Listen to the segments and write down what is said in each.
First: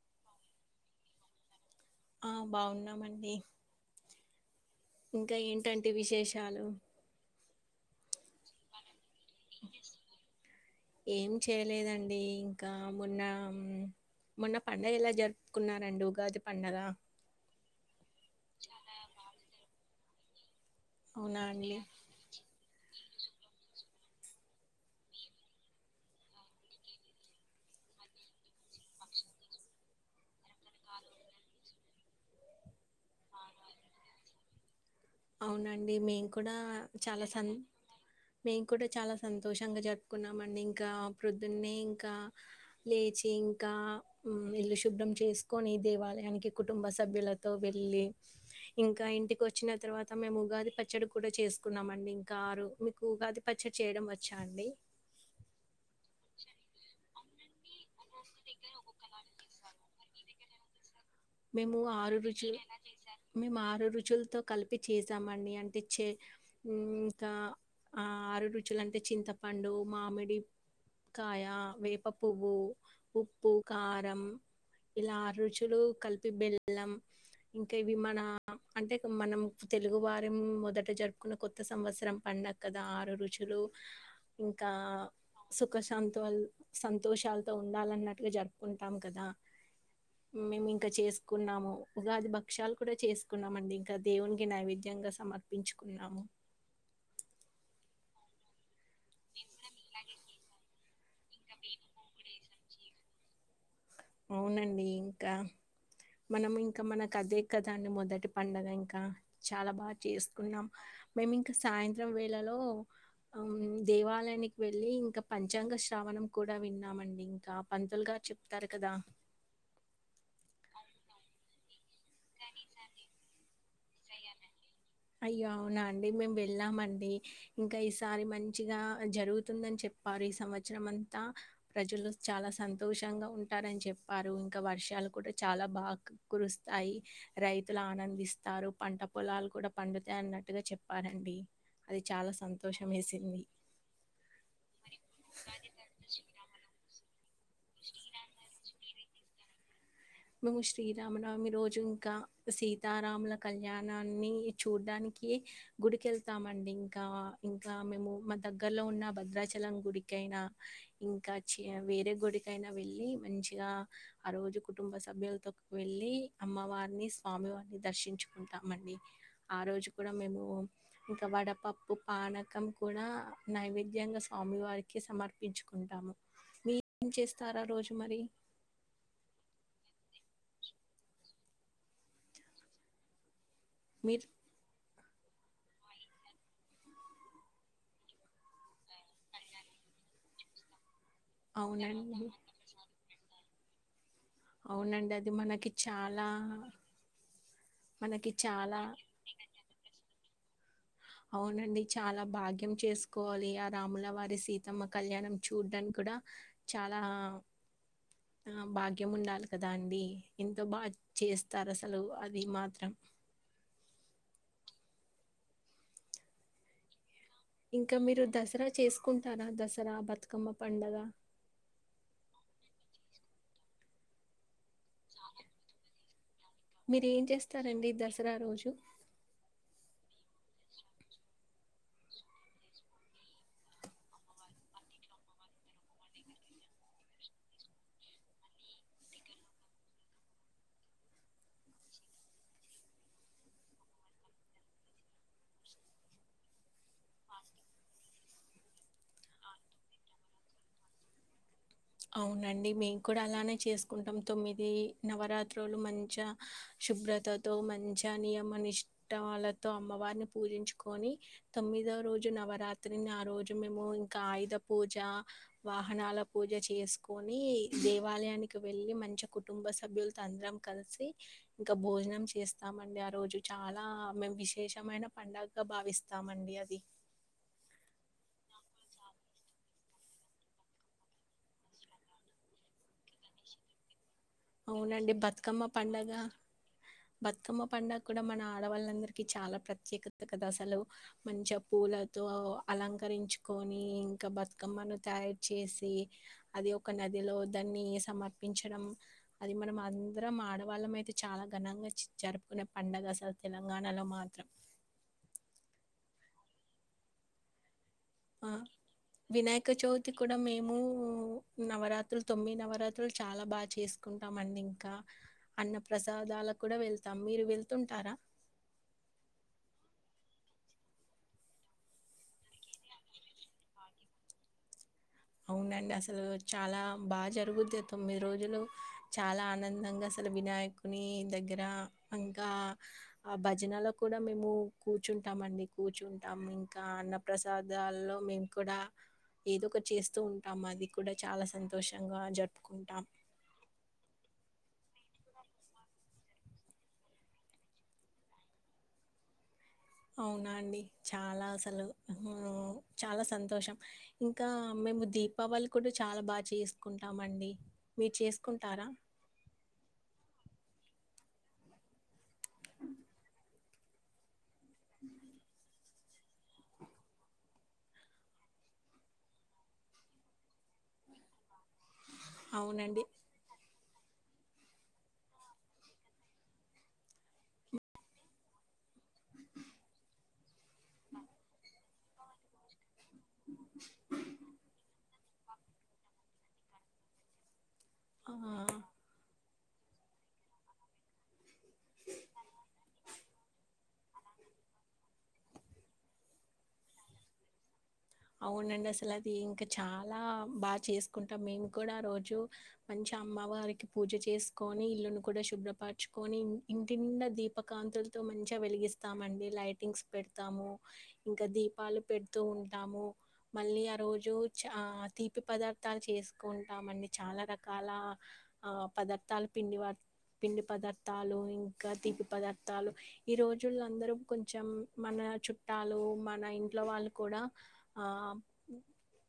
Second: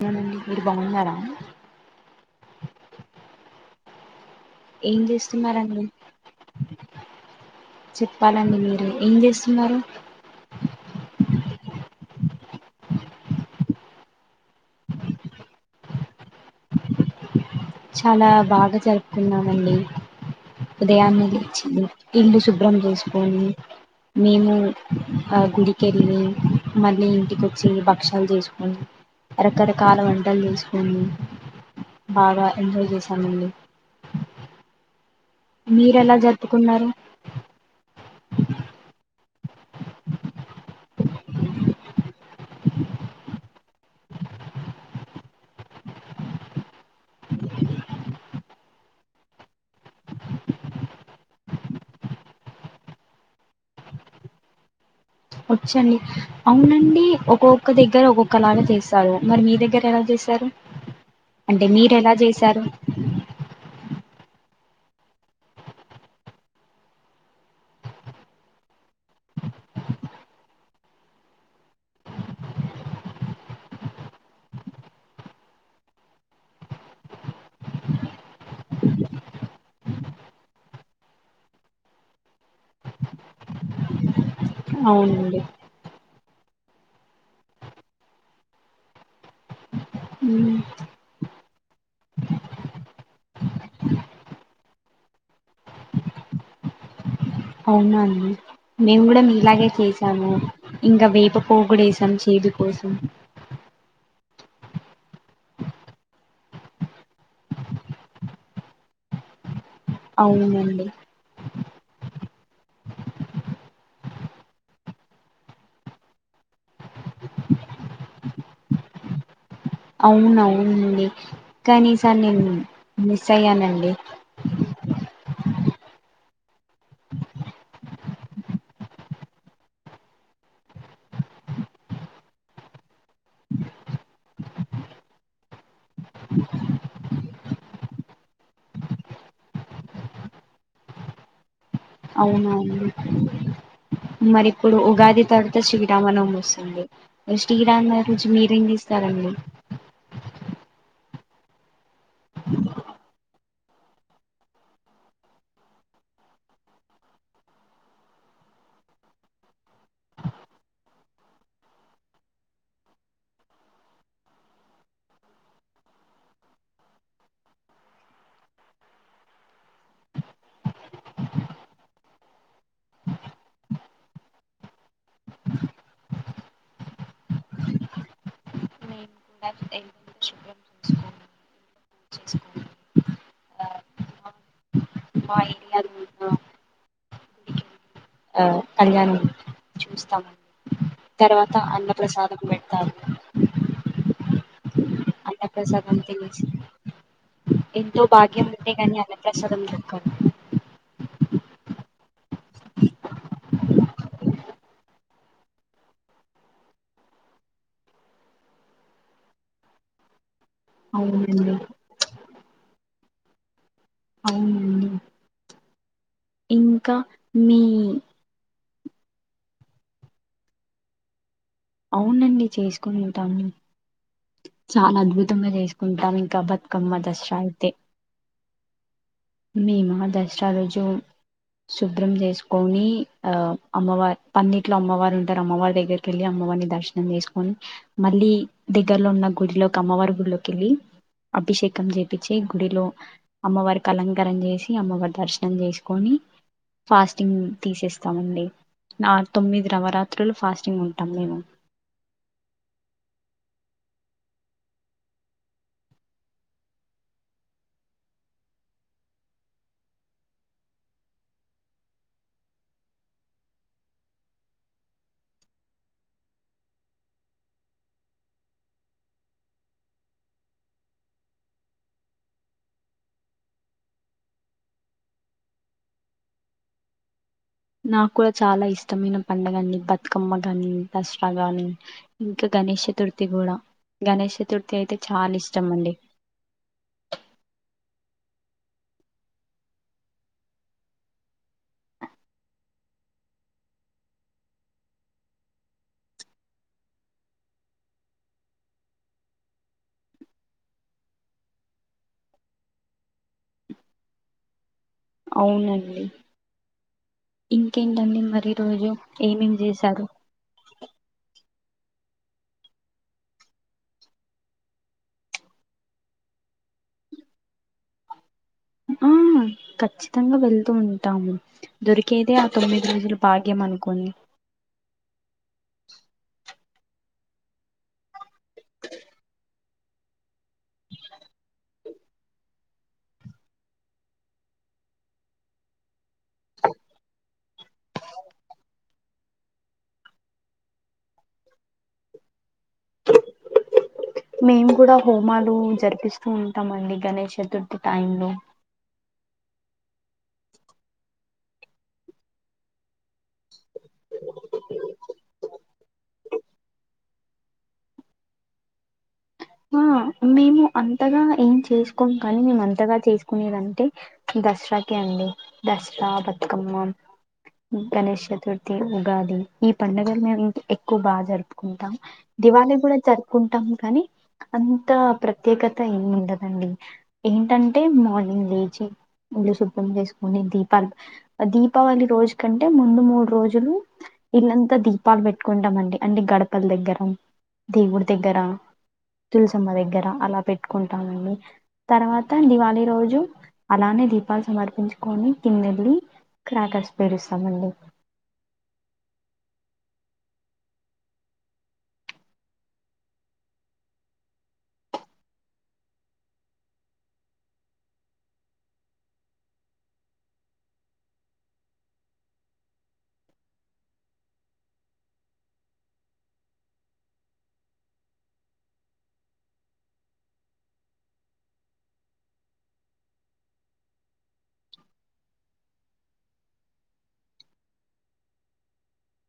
అవునండి మీరు బాగున్నారా ఆ బాగున్నామండి ఏం ఇంకా చేస్తున్నారండి ఏంటంటి విశేషాలు చిప్పాలండి మీరు ఏం జేస్సున్నారు. ఏం చేయలేదండి ఇంకా మొన్న, మొన్న పండగ ఎలా జరుపుకున్నారండి ఉగాది పండగ. చాలా బాగా జరుపుకున్నామండి. ఉదయాన్నె అవునా లేచ్చి అండి? ఇల్లు శుభ్రం జేసుకొని. మేము ఆ గుడికెన్ని మర్నీ ఇంటికొచ్చి భక్షాలు జేసుకొని రకరకాల వంటలు చేసుకొని బాగా ఎంజాయ్ చేసామండి. అవునండి మేం కూడా చాలా సన్, మేం కూడా చాలా సంతోషంగా జరుపుకున్నామండి ఇంకా ప్రొద్దున్నే ఇంకా, లేచి ఇంకా మ్ ఇల్లు శుభ్రం చేస్కొని దేవాలయానికి కుటుంబ సభ్యులతో వెళ్ళి, ఇంకా ఇంటికొచ్చిన తర్వా త మేము ఉగాది పచ్చడి కూడా చేసుకున్నామండి ఇంకా ఆరు మీకు ఉగాది పచ్చడి చేయడం వచ్చా అండి. వచ్చండి అవునండి ఒక్కొక్క దగ్గర ఒక్కొక్కలాగ చేస్సారు. మరి మీ దగ్గర ఎలా చేస్ తరు మేము ఆరు రుచుల్ని, మేము ఆరు రుచుల్ తొ కలిపి చేసామండి అంటేచ్చె హుం కా ఆరు రుచులంటే చింతపండు, మామిడి కాయ, వేప పువ్వు, ఉప్పు, కారం ఇల్లారుచులు కల్ పి బెల్లం ఇంకఇవి మన అంటే మనం తెలుగువారిం మొదట జరుపుకున్న కొత్త సంవస్రం పండక్కదా ఆరు రుచులు ఇంకా అవునండి సుఖశాం తువల్ సంతోషాల్తో ఉండాలన్నట్లుగ జరుపుకుంటాం కదా, ఉమ్. మేము ఇంకా చేస్ కున్నాము ఉగాది భక్షాలు కూడా చేసుకున్నామండి ఇంక దేవున్కి నైవేద్యంగా సమర్పించుకున్నాము. ఉన్నా న్ మేము కూడా మీలాగే చేసాము. ఇంకా వేప పోగుడేసం చీదు కోసం. అవునండి ఇంకా, మనం ఇంకా మనకదే కదండి మొదటి పండగ ఇంకా చాలా బా చేస్కున్నాం అవునండి మేమింక సాయంత్రం వె ఇల్లలో ఆమ్ దేవాలయనికి వెళ్ళి ఇంకా పంచాంగ శ్రావణం కూడా విన్నామండి, ఇంకా పంతులు గారు చెప్తారు. కదా ఔన్ నౌన్ డి కానీ సర్ నిన్ మిస్సయ్యనన్ రి అయ్యో అవునా అండి మేమ్ వెళ్ళామండి. ఇంకా ఈసారి మంచిగా జరువుతుందని చెప్పారి ఈ సంవచ్చ్రం అంతా ప్రజలు చాలా సంతోషంగా ఉంటారని చెప్పారు, ఇంకా వర్షాలు కూడా చాలా బాగా కురుస్తాయి, రైతుల ఆనందిస్తారు పంట పొలాలు కూడా పండుత అన్నట్టుగా చెప్పారండి. అది చాలా అవునా, సంతోషమేసింది. మరి ఇప్పుడు ఉగాది తర్వత శ్రీరామనవమి వస్సుంది. ఎస్టిరామ [unintelligible] సరండి. మేము శ్రీరామనవమి రోజు ఇంకా సీతారాముల కళ్యాణాన్ని చూడ్డానికి గుడికెళ్తామండి ఇంకా, ఇంకా మేము మా దగ్గర్లో ఉన్న భద్రాచలం గుడికైనా ఇంకా చి వేరే గుడికైనా వెళ్ళి మంచిగా ఆ రోజు క్ కుటుంబ సభ్యుల్తోక్ వెళ్ళి అమ్మవార్ని, స్వామివార్ని దర్శించుకుంటా మండి, ఆ రోజు కూడా మేము ఇంకా వడపప్పు, పానకం కూడా నైవేద్యంగా స్వామివారికి సమర్పించుకుంటాము, మీ ఏం చేస్తారు ఆ రోజు మరి మేము కూడా ఇల్లంతా శుభ్రం చేసుకొని ఇంట్లో పూజ చేసుకొని మీర్ ఆ మా ఇంగల్ ఆ కళ్యానం చూస్తామం తర్వాత అన్న అవునండి ప్రసాదం పెడతారు అవునండి అది అన్న మనకి ప్రసాదం చాలా తెలిసి ఎంతో మనకి భాగ్యం ఉంటే చాలా గాని అన్న ప్రసాదం దొరకదు అవునండి చాలా భాగ్యం చేసుకోవాలి ఆ రాముల వారి సీతమ్మ కళ్యాణం చూడ్డానికి కూడా చాలా ఆ భాగ్యం ఉండాలి కదా అండి. ఎంత బా అవునండి చేస్తారు అసలు ఆ ది మాత్రం అవునండి ఇంకా మీ ఇంక మీరు దసరా చేసుకుంటారా దసరా బతుకమ్మ పండగ అవునండి చేసుకుని ఉంటాము చాలా అద్భుతంగా చేసుకుంటాం కి బతుకమ్మ మీరు ఏం దసరా అయితే చేస్తారండి దసరా రోజు మేమా దసరా రోజు శుభ్రం చేసుకొని ఆ అమ్మవారి పందిట్లో అమ్మవారు ఉంటారు అమ్మవారి దగ్గరకి వెళ్ళి అమ్మవారిని దర్శనం చేసుకొని మళ్ళీ దగ్ దగ్గరలో ఉన్న గుడిలోకి అమ్మవారి గుడిలోకి వెళ్ళి అభిషేకం చేపించి గుడిలో అమ్మవారికి అలంకారం చేసి అమ్మవారి దర్శనం చేసుకోని ఫాస్టింగ్ తీసేస్తామండి న తొమ్మిది నవరాత్రులు ఫాస్టింగ్ ఉంటాం మేము అవునండి మేము కూడా అలానే చేసుకుంటం. తొమ్మిది నవరాత్రులు మంచ శుభ్రతతో మంచ నియమ నిష్టాలతో అమ్మవారిని పూజించుకొని తొమ్మిదవ రోజు నవరాత్రిని ఆ రోజు మేము ఇంకా ఆయుధ పూజ వాహనాల పూజ చే చేసుకొని దేవాలయానికి వెళ్ళి మంచి కుటుంబ సభ్యులతో అందరం కలిసి ఇంక భోజనం చేస్తామండి ఆ రోజు చాలా మేము విశేషమైన పండగగా భావిస్తామండి అది నాకు కూడా చాలా ఇష్టమైన పండుగ అండి బతుకమ్మ గాని దసరా గాని ఇంకా గణేష్ చతుర్థి కూడా గణేష్ చతుర్థి అయితే అవునండి చాలా బతుకమ్మ ఇష్టం అండి పంండగ బతుకమ్మ పండగ కూడా మన ఆడవాళ్ళందరికి చాలా ప్రత్యేకత కదా అసలు మంచిగా పూలతో అలంకరించుకొని ఇంకా బతుకమ్మను తయారు చేసి అది ఒక నదిలో దాన్ని సమర్పించడం అది మనం అందరం ఆడవాళ్ళం అయితే చాలా ఘనంగా చి జరుపుకునే పండుగ అసలు తెలంగాణలో మాత్రం అవునండి ఇం కేంటండి ఆ! మరి ఈరోజు ఏమేం వినాయక చేశారు? చవితి కూడా మేము నవరాత్రులు తొమ్మిది నవరాత్రులు చాలా బా చేసుకుంటామండి ఇంకా అన్న ప్రసాదాలకు కూడా వెళ్తాం మీరు వెళ్తుంటారా ఆ ఖచ్చితంగా వెళ్తూ ఉంటాము దొరికేదే ఆ తొమ్మిది రోజులు భాగ్యం అనుకోని అవునండి అసలు చాలా బా జరుగుద్ది తొమ్మిది రోజులు చాలా ఆనందంగా అసలు వినాయకుని దగ్గర ఇంకా ఆ భజనలో కూడా మేము కూర్చుంటాం అండి కూర్చుంటాం ఇంకా అన్న ప్రసాదాల్లో మేము కూడా ఏదో ఒక చేస్ తూఉంటాము. అది కూడా చాలా సంతోషంగా జరుపు మేము కూడా హోమాలు జరిపిస్తూ ఉంటామండి గణేష్ చతుర్థి టైం లో అవునా అండి చాలా అసలు హ్మ్ చాలా సంతోషం ఇంకా మేము దీపావళి కూడా చాలా బా చేసుకుం టామండి మీరు చేసుకుంటారా ఆ మేము అంతగా ఏం చేసుకోము కానీ మేము అంతగా చేసుకునేదంటే దసరాకి అండి దస్ ఆ బతుకమ్మ గణేష్ చతుర్థి ఉగాది ఈ పండగలు మేము ఎక్కువ బా జరుపుకుంటాం. దివాళి కూడా అవునండి. జరుపుకుంటాము కానీ అంత ప్రత్యేకత ఏమి ఉండదండి ఏంటంటే మార్నింగ్ లేచి ఇల్లు శుభ్రం చేసుకుని దీపాలు దీపావళి రోజు కంటే ముందు మూడు రోజు జులు ఇల్లంతా దీ దీపాలు పెట్టుకుంటామండి అన్ని గడపల దగ్గర దేవుడి దగ్గర ఆ! తులసమ్మ దగ్గర అలా పెట్టుకుంటామండి తర్వాత దివాళి రోజు అలానే దీపాలు సమర్పించుకొని కిందెళ్ళి క్రాకర్స్ పేరుస్తామండి అవునండి అసలు అది ఇంకా చాలా బాగా చేసుకుంటాం. మేము కూడా రోజు మంచి అమ్మవారికి పూజ చేసుకొని, ఇల్లును కూడా శుభ్రపరచుకొని, ఇంటినిండా దీపకాంతులతో మంచిగా వెలిగిస్తామండి. లైటింగ్స్ పెడతాము ఇంకా దీపాలు పెడుతూ ఉంటాము. మళ్ళీ ఆ రోజు చ తీపి పదార్థాలు చేసుకుంటామండి చాలా రకాల ఆ పదార్థాలు పిండి పిండి పదార్థాలు ఇంకా తీపి పదార్థాలు ఈ రోజులో అందరూ కొంచెం మన చుట్టాలు మన ఇంట్లో వాళ్ళు కూడా ఆ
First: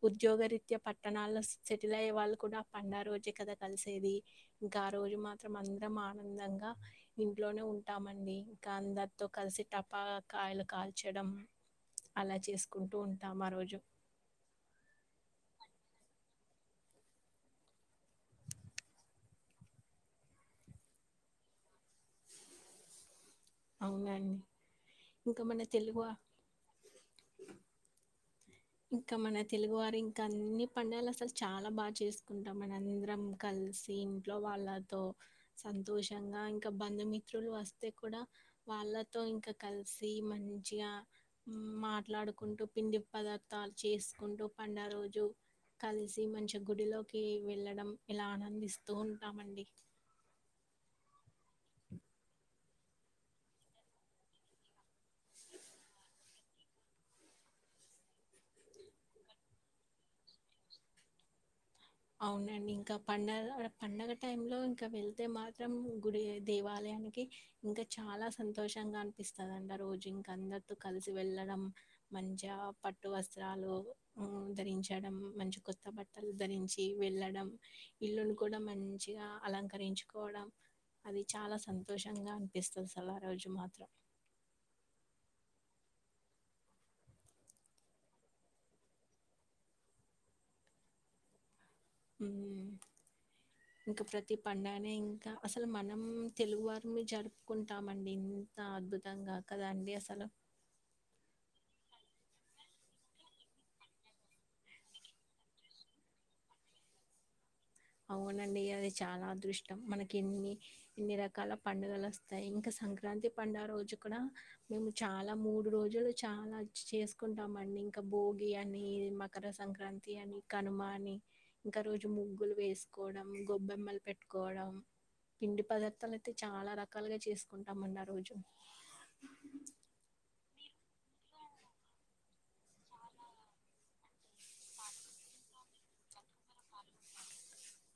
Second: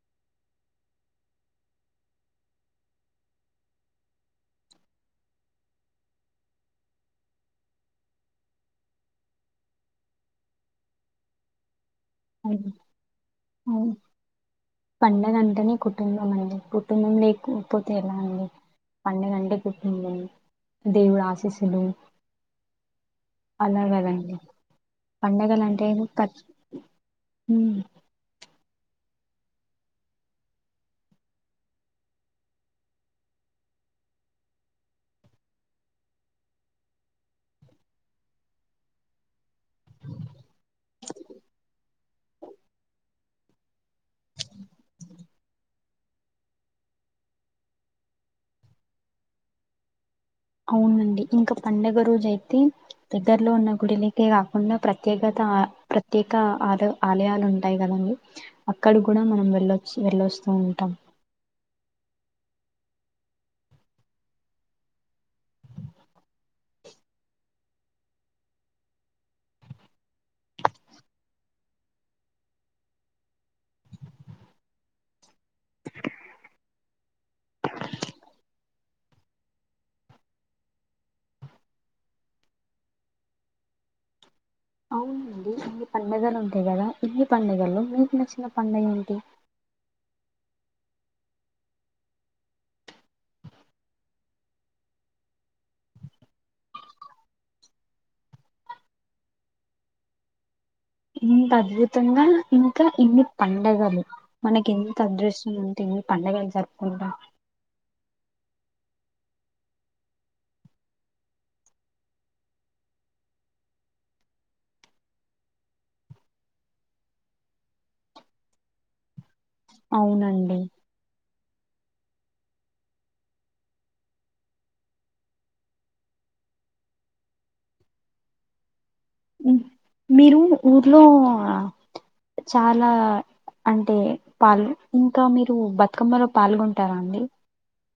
ఉద్యోగ రీత్యా పట్టణాల్లో సెటిల్ అయ్యే వాళ్ళు కూడా పండగ రోజే కదా కలిసేది. ఇంకా ఆ రోజు మాత్రం అందరం ఆనందంగా ఇంట్లోనే ఉంటామండి. ఇంకా అందరితో కలిసి టపాకాయలు కాల్చడం అలా అవును చేసుకుంటూ ఉం అవును పండగ వెంటనే కుటుంబం అండి కుటుంబం లేకపోతే ఎలా అండి పండగ అంటే కుటుంబం దేవుడు ఆశీస్సులు అలాగదండి అవునండి ఇంకా పండుగలు మన అంటే తెలుగు ఏంది ఖర్చు హ ఇంకా మన తెలుగువారి ఇంకా అన్ని పండుగలు అసలు చాలా బాగా చేసుకుంటాం మన అందరం కలిసి ఇంట్లో వాళ్ళతో సంతోషంగా ఇంకా బంధుమిత్రులు వస్తే కూడా వాళ్ళతో ఇంకా కలిసి మంచిగా మాట్లాడుకుంటూ పిండి పదార్దాలు చేసుకుంటూ పండగ రోజు కలిసి మంచి గుడిలోకి వెళ్ళడం ఇలా ఆనందిస్తూ ఉంటామండి అవునండి ఇంకా పండుగ రోజు అయితే దగ్గరలో ఉన్న గుడిలకే కాకుండా ప్రత్యేకత ప్రత్యేక ఆల ఆలయాలు ఉంటాయి కదండి అక్కడ కూడా మనం వెళ్ళొచ్చ వెళ్ళొస్తూ ఉంటాం అవునండి ఇంకా పండగ పండగ టైం లో ఇంకా వెళ్తే మాత్రం గుడి దేవాలయానికి ఇంకా చాలా సంతోషంగా అనిపిస్తదండి. ఆ రోజు ఇంకా అందరితో కలిసి వెళ్ళడం, మంచిగా పట్టు వస్త్రాలు ధరించడం, మంచి కొత్త బట్టలు ధరించి వెళ్ళడం ఇల్లును కూడా మంచిగా అలంకరించుకోవడం అది చాలా సంతోషంగా అనిపిస్తది అసలు ఆ రోజు మాత్రం అవునండి ఇన్ని పండుగలు ఉంటాయి కదా ఇన్ని పండుగల్లో మీకు నచ్చిన పండుగ ఏంటి ఇంకా ప్రతి పండుగనే ఇంకా అసలు మనం తెలుగువారిమి జరుపుకుంటామండి ఇంత అద్భుతంగా కదండి అసలు ఇంత అద్భుతంగా ఇంకా ఇన్ని పండగలు మనకి ఎంత అదృష్టం ఉంటే ఇన్ని పండగలు జరుపుకుంటాం అవునండి అది చాలా అదృష్టం మనకి ఎన్ని ఇన్ని రకాల పండుగలు వస్తాయి. ఇంకా సంక్రాంతి పండుగ రోజు కూడా మేము చాలా మూడు రోజులు చాలా చేసుకుంటామండి ఇంకా భోగి అని మకర సంక్రాంతి అని అవునండి కనుమ అని ఇంక ఆ రోజు ము ముగ్గులు వేసుకోవడం గొబ్బెమ్మలు పెట్టుకోవడం పిండి పదార్థాలు అయితే చాలా రకాలుగా చేసుకుంటామండి ఆ రోజు మీరు ఊర్లో చాలా అంటే పాలు ఇంకా మీరు బతుకమ్మలో పాల్గొంటారా అండి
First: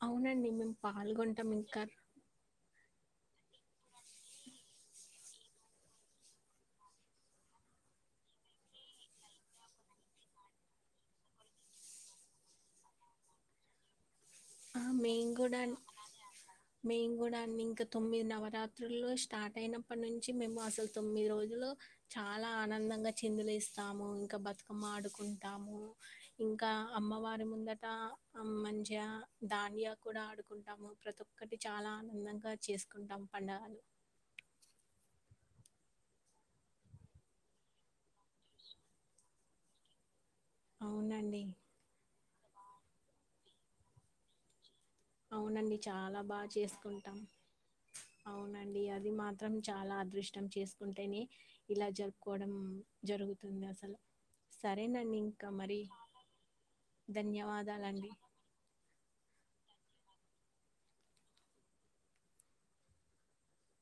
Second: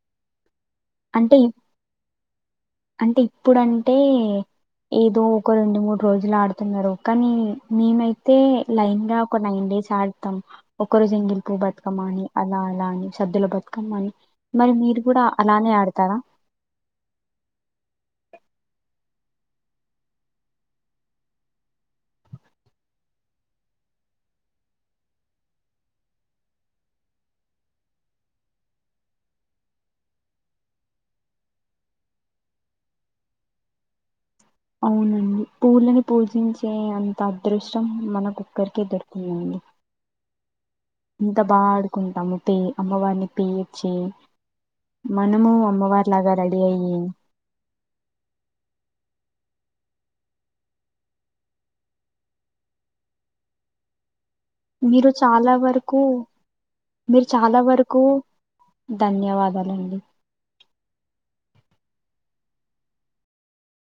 అవునండి మే అంటే పాల్గొంటాం ఇంక అంటే ఇప్పుడుంటే ఏదో ఒక రెండు మూడు రోజులు ఆడుతున్నారు కానీ మేమైతే లైన్ గా ఒక నైన్ డేస్ ఆడతాం ఒకరోజ ఎంగిలి పువ్ బతకమ్మా అని అలా అలా అని సద్దుల బతకమ్మ అని మరి ఆ, మీరు కూడా మేము అలానే ఆడతారా మేము కూడా అన్ని ఇంకా తొమ్మిది నవరాత్రుల్లో స్టార్ట్ అయినప్పటి నుంచి మేము అసలు తొమ్మిది రోజులు చాలా ఆనందంగా చిందులు ఏస్తాము ఇంకా బతుకమ్మ ఆడుకుంటాము ఇంకా అమ్మవారి ముందట మంచిగా దాండియా కూడా ఆడుకుంటాము ప్రతి ఒక్కటి చాలా ఆనందంగా చేసుకుంటాము పండుగలు అవునండి పూలని పూజించే అంత అదృష్టం మన ఓక్కరికే దక్కిందండి అంత అవునండి బాగ ఆడుకుంటాము అమ్మ వాారిని పయచ్చి మనము అవునండి చాలా అమ్మవార్లాగా బాగా రెడీ అయ్యి చేసుకుంటాం అవునండి అది మాత్రం చాలా అదృష్టం చేసుకుంటేనే ఇలా జరుపుకోవడం జరుగుతుంది అసలు మీరు సరేనండి ఇంకా చాలా మరి వరకు మీరు చాలా వరకు ధన్యవాదాలండి ధన్ ధన్యవాదాలండి